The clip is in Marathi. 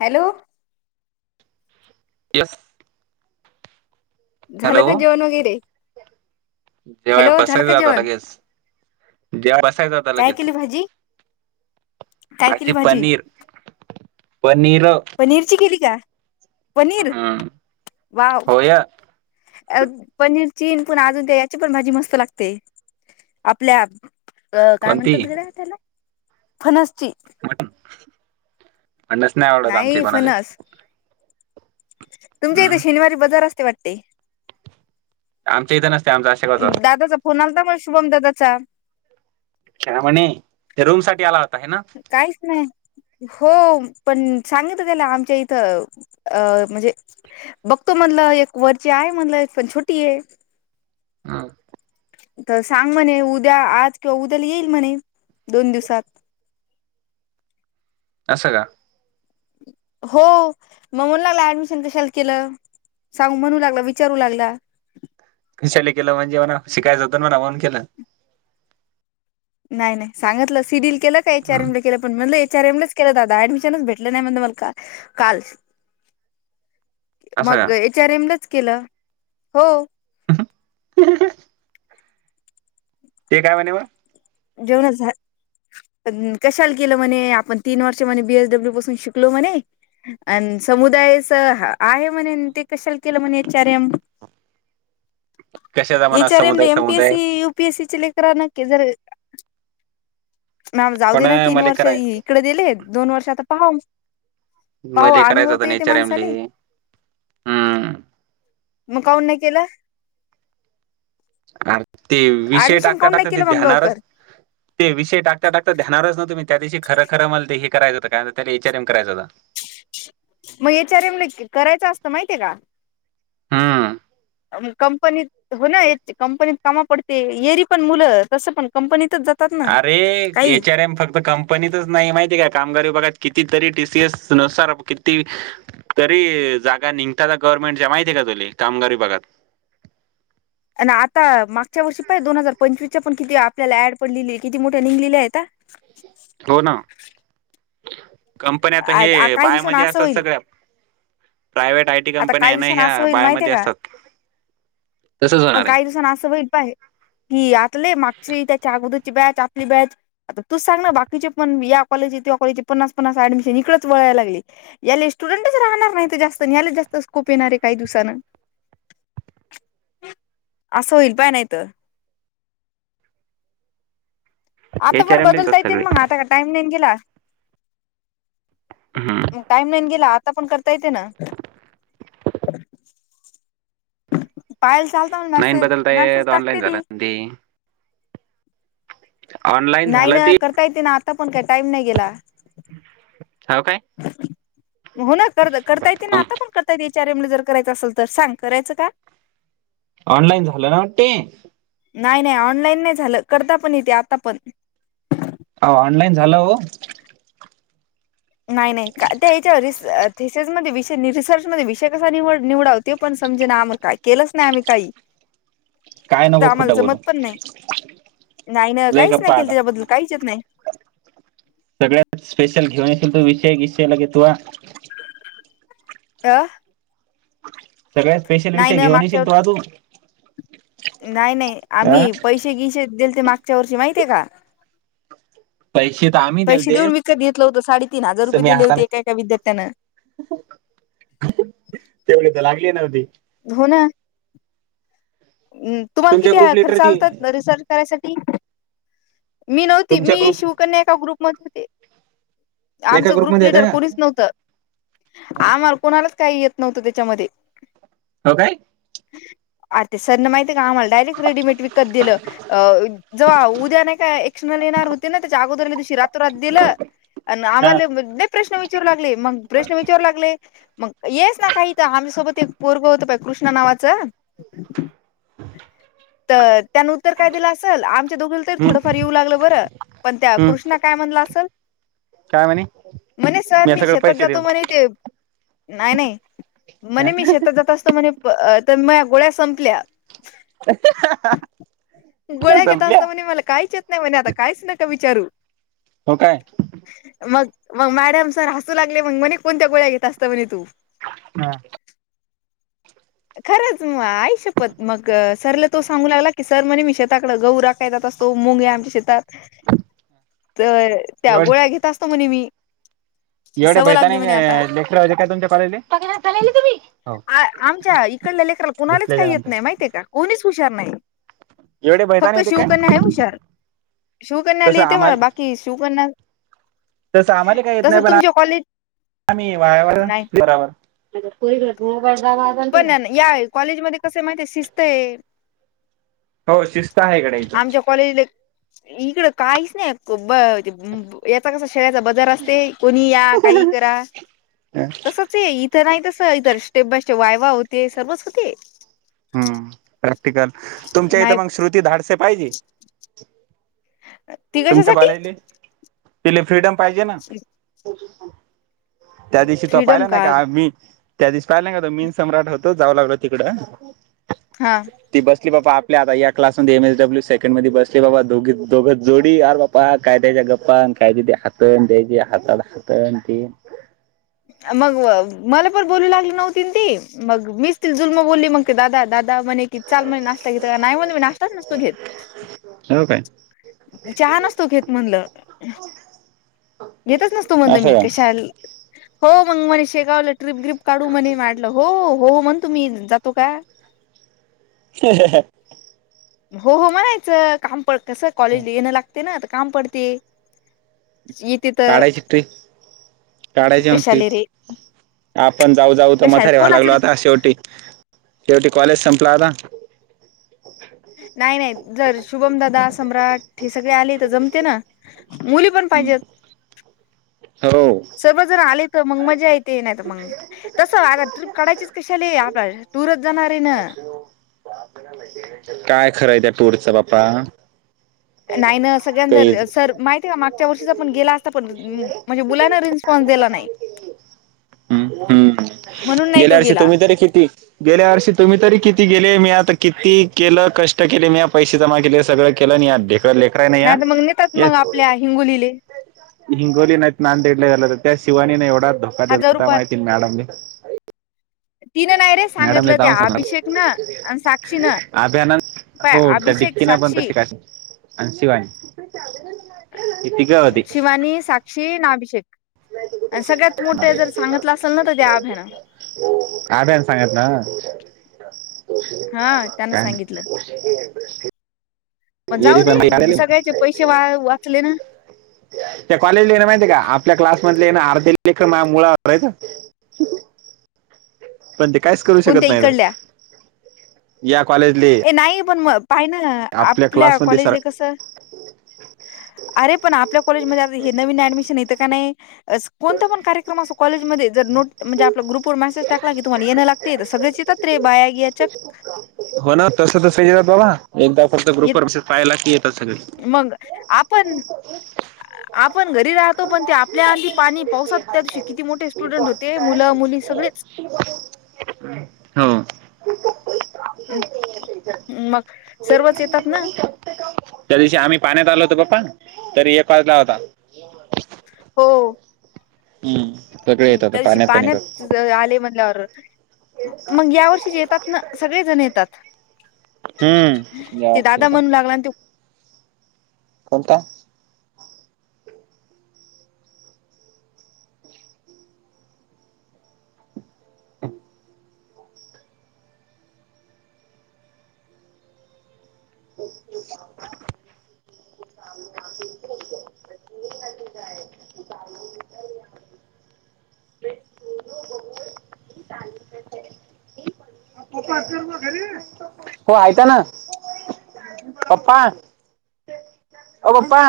हॅलो येतो झालं का जेवण वगैरे? जेवायला हॅलो झालं का बसायचं आत जेवण लगेच जेवा बसायचं होता काय लगेच केली भाजी काय केली भाजी पनीर पनीर पनीरची केली का पनीर हम्म वाव होया पनीर ची पुन्हा अजून ते याची पण भाजी मस्त लागते. आपल्या अ काय कोणती म्हणतात गड्या त्याला फनासची म्हटलं फणस नाही आवडत आमचे कोणाले तुमच्या इथे हम्म शनिवारी बाजार असते वाटते? आमच्या इथं आमचा अशा गावचा दादाचा फोन आलाता म शुभम दादाचा काय म्हणे ते रूम साठी आला होता आहे ना? काहीच नाही. हो पण सांगत होते ना आमच्या इथं अ म्हणजे बघतो म्हणलं एक वरची आहे म्हणलं एक पण छोटी आहे. तर सांग म्हणे उद्या आज किंवा उद्याला येईल म्हणे दोन दिवसात असं का? हो मग म्हणू लागला ऍडमिशन कशाला केलंसांगू म्हणू लागला विचारू लागला. खुशा केलं म्हणजे म्हणा शिकायचं होतं ना म्हणून मग केलं. नाही नाही सांगितलं सी डील केलं का एचरम के [inaudible] पण म्हण एचर एमच केलं दादा डमिशनच भेटले नाही म्हण मला काल [inaudible] असं का मग एच आरएम नच केलं हो. हू [inaudible] ते काय म्हणे मग. जेवणच [inaudible] पण कशाला केलं म्हणे आपण तीन वर्ष म्हणे बीएसडब्ल्यू पासून शिकलो म्हणे. अ समुदायाच आहे म्हणे ते कशाला केलं म्हणेचारम. चुकीचा प्रकार कशाचा म्हणा इचारेम समुदाय एमपीएस समुदाय सी युपीएस सी लेकर न केे जर [inaudible] मॅम जाऊ पण दे ना तीन मले वर्ष कराय इकडे दिले, दोन वर्ष आता पाहो. पाहु मले करायचं अनुभवत होतं येते नेचर एमले माणसाले. हम्म मग काऊन नाही केला? अर, ते विषय ऍडमिशन टाकता काऊन नाही टाकता ते केलं मग ध्यानावरच. लवकर ते विषय टाकता टाकता ्यानावरच. न्हुम् त्या दिशी खर खरं मल ते हे करायच होत, काय त्या एचआरएम करायं होता. मग एचआरएम ला करायचं असतं, माहितीय का? हम्म. मग कंपनीत? हो ना कंपनीत कामा पडते, येरी पण मुलं तसं पण कंपनीतच जात. आरे, एचआर एम फक्त क? कंपनीतचं नाही, माहितीय काय? कामगार विभागात किती तरी, टीसीएस नुसार किती? तरी जागा निघता गव्हर्नमेंटच्या, माहिती आहे का तुले? कामगार विभागघात. आणि आता मागच्या वर्षी, पाय दोन हजार पंचवीस च्या पण किती? आपल्याला ऍड पण लिहिली आहे, किती मोठ्या लिहीलेल्या आहेत आ? हो ना, कंपन्या आता आहेत हे काही दिवसांना बायामध्ये असं असतात, होईल सगळ्या. Private I? टी आता कंपन्या काही आहे ना दिवसांना असं ह्या होईल, माहितय बायामध्ये का? असतात. तसंच पण होणार काही आहे दिवसांना असं होईल, पाहे. की आतले, मागची, त्याच्या अगोदरची बॅच, आपली बॅच. आता तूच सांग ना, बाकीचे पण या कॉलेजि कॉलेजचे पन्ना पन्नास ऍडमिशन इकडच वळायला लागली. याला स्टुडंटच राहणार नाही जास्तला जास्. [inaudible] स्कूप येणार आहे, काही दिवसान असं होईल, पाय नाहीत. आता एच आर पण एम लाच बदलता येते सगळे. ना? मग आता का टाइम नाहीनं गेला? हम्म. टाईम नाहीन गेला, आता पण करता येते ना? पायलचा आलता मल नाही मॅसेज, बदलता मेसेज येत ऑनलाईन टाकते झालं ती. ते. [inaudible] ऑनलाईन नाही झालं ना, ते करता येते ना आता पण? काय, टाईम नाही गेला? हो काय? हो ना, कर करता येते ना? आता पण करता येते. ार [inaudible] जर करायचं असेल तर सांग करायचं का. ऑनलाईन झालं ना, वाटते? नाही, नाही, ऑनलाईन नाही झालं. करता पण येते, आता पण. आओ, ऑनलाईन झालं हो. नाही नाही का त्या याच्या र थिसेस म विषय रिसर्च म विषय कसा निवड निवडाव. [inaudible] ते पण समजेना आम्हाला, काय केलंच नाही आम्ही काही. काय, तर नको आम्हाला खोटं जमत बोलू. पण नाही नाही ना लय काहीच नाही गप्पा केलं आता त्याच्याबद्दल काहीचच नाही. सगळ्यात स्पेशल घेऊन येेल तू विषय विसयलागे तो. अ. सगळ्या स्पेशल नाही विषय ना घेऊन मागच्या येशील तो वर- अजून नाही नाही अ आम्ही पैसे किसे दिल ते मागच्या वर्षी माहतीय का पैसे तर आम्ही पैसे दिलते देऊन विकत घेतलं होत साडे तीन हजार रुपये मी दिले होते हाताने एका एका विद्यार्थ्यानं. तेवढे तर लागली नव्हती. हो ना. हम तुम्हाला तुमच्या किती ग्रुप आहे खर्च लिटरची आलतात. रिसर्च करायसाठी मी नव्हती तुमच्या मी ग्रुप शिवकन्या ए ग्रुप हो एका आमचं ग्रुप ग्रुपमध्ये ललीडर येतं कोणीच का नव्हतं. आम्हा कोणालाच काही येत नव्हतं त्याच्यामध्ये. हो काय. आ ते सरन माती आहे का आम्हा डयरेक्ट रेडीमेट विकत दिलं. अ जव्हा उद्या नाही काय एकषणा येणार होते ना त्याच्या अगोदरला दिवशी रातोरात दिलं. अ हा आम्हाला नाही प्रश्न विचारू लागले मग प्रश्न विचारू लागले. मग येस ना काही तर आमहीसोबत एक पोरब होत कृष्ण नावाचं. तर त्यान उत्तर काय दिलं असेल आमच्या दोघ हम्म थोडंफार येऊ लागलं बर पण त्या हम्म कृष्णा काय म्हणलं असेल काय म्हणे मणे सर मी नाही सगळं सतात पैसे जातो देऊन मणे ते. नाही नाही म्हणे मी शेतात जात असतो म्हणे तर म गोळ्या संपल्या. [unintelligible] कुठल्या गोळ्या घेतता संपल्या असता म्हणे मला काहीच येत नाही म्हणे आता काहीच नका विचारू. हो काय. मग मग मॅडम सर हसू लागले मग म्हणे कोणत्या गोळ्या घेत असत म्हणे तू. हा. [unintelligible] खरंच मग आई शपत मग सरला तो सांगू लागला की सर म्हणे मी. शेताकड गह राखाय जात असतो मुंगे आमच्या शेतात तर त्या एवढे गोळ्या घेत असत म्हणे मी. एवढे सवय लागली बैतानी म्हणे आता लेक्चरैरे काय तुमच्या कॉलेज तम्ही. कुणालाच काही येत नाही माहिितय का कोणीच हुशार नाही. एवढे फक्त भैताने होते शू काय करण्या हव सर शू करण्या तसं लि तेव्हा आम्हाला बाकी शू करणार. तर सा आम्हाला काही येत नाही पण कॉलेज आम्ही वायावर नाही ब मग पुरी ग्रू पै पण या कॉलेज मध्ये कस माहतीय शिस्त आहे. हो शिस्त आहेकडे इथून. कॉलेज इकड काहीच नाही याचा कसा शे ब ज अस कोणी या काही करा तसच इथ नाही तस इ स्टेप बाय. वायवा होते सर्वच होते. हम्म प्रॅक्टिकल तुमच्या नाही इथं मग श्रुती धाडसे पाहिजे. ती तुमच्या कशासाठी कॉलेजले पिले फ्रीडम पाहिजे ना. त्या दिवशी तो फ्रीडम पाहिला नाही कार्ड का मी. त्या दिवस पाहिला का तो मीन सम्राट होतो जावं लागलो तिकडं. हा. ती बसली बाबा आपल्या आता या क्लासमध्ये एम एसडब्ल्यू सेकंड मध्ये बसली बाबा दोघी दोघ जोडी बापा काय त्याच्याेपा कायदी हातण ते ह हातण त मग मला पण बोलू लागली नव्हती ती मग मीच ती जुलम बोलली मग ते दादा, दादा म्हणे कि चाल म्हण नाश्ता घेत, नाही म्हण मी नाश्ताच नाही घेत. हो काय चहा नको घेत म्हणलं. घेतच नसतो म्हणलं मी असं का कशाल हो मग मणे शेगावलं ट्रिप ग्र्रीप काढू मणे मडलं हो हो म्हणतो मी जातो का ह हो हो म्हणायचं काम पड कसं कॉलेज येणं लागते ना तर काम पडते येते तर काढायची ट्रिक काढायची मग कशाले ट्रिप रे आपण जाऊ जाऊ तर कशा म्हातारे व्हायला कोण आज लागलो र आता शेवटी शेवटी कॉलेज संपला आता नाही नाही जर शुभमदादा, सम्राट हे सगळे आले तर जमते ना मुली पण पाहिजेत हो सर्व जण आले तर मग मजा य ते नाही मग तस आता ट्र्रीप काढायचीच कशी आली आप टुरच जाणार आहे ना. काय खरंय त्या टूरच बा्पा. नाही ना सगळ्यां जर सर माहितीय का मागच्या वर्षीचा आपण गेला असता पण म्हणजे मुलांना रिस्पॉन्स दिला नाही. हम् हम् म्हणून नाही गेल्या तो वर्षी गेला तुम्ही तर किती गेल्यावर्षी तुम्ही तरी किती गेले मी आता किती केलं कष्ट केले मी पैसे जमा केले सगळं केलं आणि आत दे लेकरराय नाही तर मग नेतात या मग आपल्या हिंगोलीले हिंगोली नाय ना दडले गला त्या शवानी ना नाही एवढाो हजार [unintelligible] रुपया माहिती मॅडम भी तिनं नाही रे सांगितलं ते जाऊन सांगणार अभिषेक न आणि साक्षी न अभ्यान पय हो त्या अभिषेक, डिक्कीना पण साक्षी तशी काय आणि शिवानी ती का शिवानी, साक्षी न अभिषेक. [inaudible] आणि सगळ्यात मोठे जर सांगितलं असेल ना तर त्या अभ्यानं [unintelligible] सांगत ना हा त्यान सांगितलं. म नाही जाऊ एरी दे पण सगळ्याचे पैसे वा वाचले ना. [unintelligible] पण ते काहीच करू शकत कोणत्या इकडल्या नाही या कॉलेजले ए नाही पण म पाहि ना आपल्या क्लासमध्ये सर कॉलेजले कसं अरे पण आपल्या कॉलेजमधे ता हे नवीन ऍडमिशन येतं का नाही कोणता पण कार्यक्रम असो कॉलेजमध्ये जर नोट म्हणजे आपलं ग्रुपवर मेसेज लागे तुम्हाला येण लागते सगळ्याचं येतात रे बाया याच्यात हो ना तस तसंचय बाबा एकदा फक्त ग्रुप वर पाहायला की येतात सगळे मग आपण, आपण घरी राहतो पण त्या ल्या आधी पाणी पावसात त्या दिवशी किती मोठे स्टुडंट होते मुलं मुली सगळीच हो मग सर्वच येतात ना. त्या दिवशी आम्ही पाण्यात आलोतो पप्पा तरी एक वाजला होता. हो हम् त्या दिवशी पाण्यात ज ज् आले म्हणल्यावर मग या वर्षी ज येतात ना सगळे जण येतात. हम्म ते यावर्षी दादा येतात म्हणू लागलांत्यो कोणता हम ओ ऐका ना पप्पा ओ पप्पा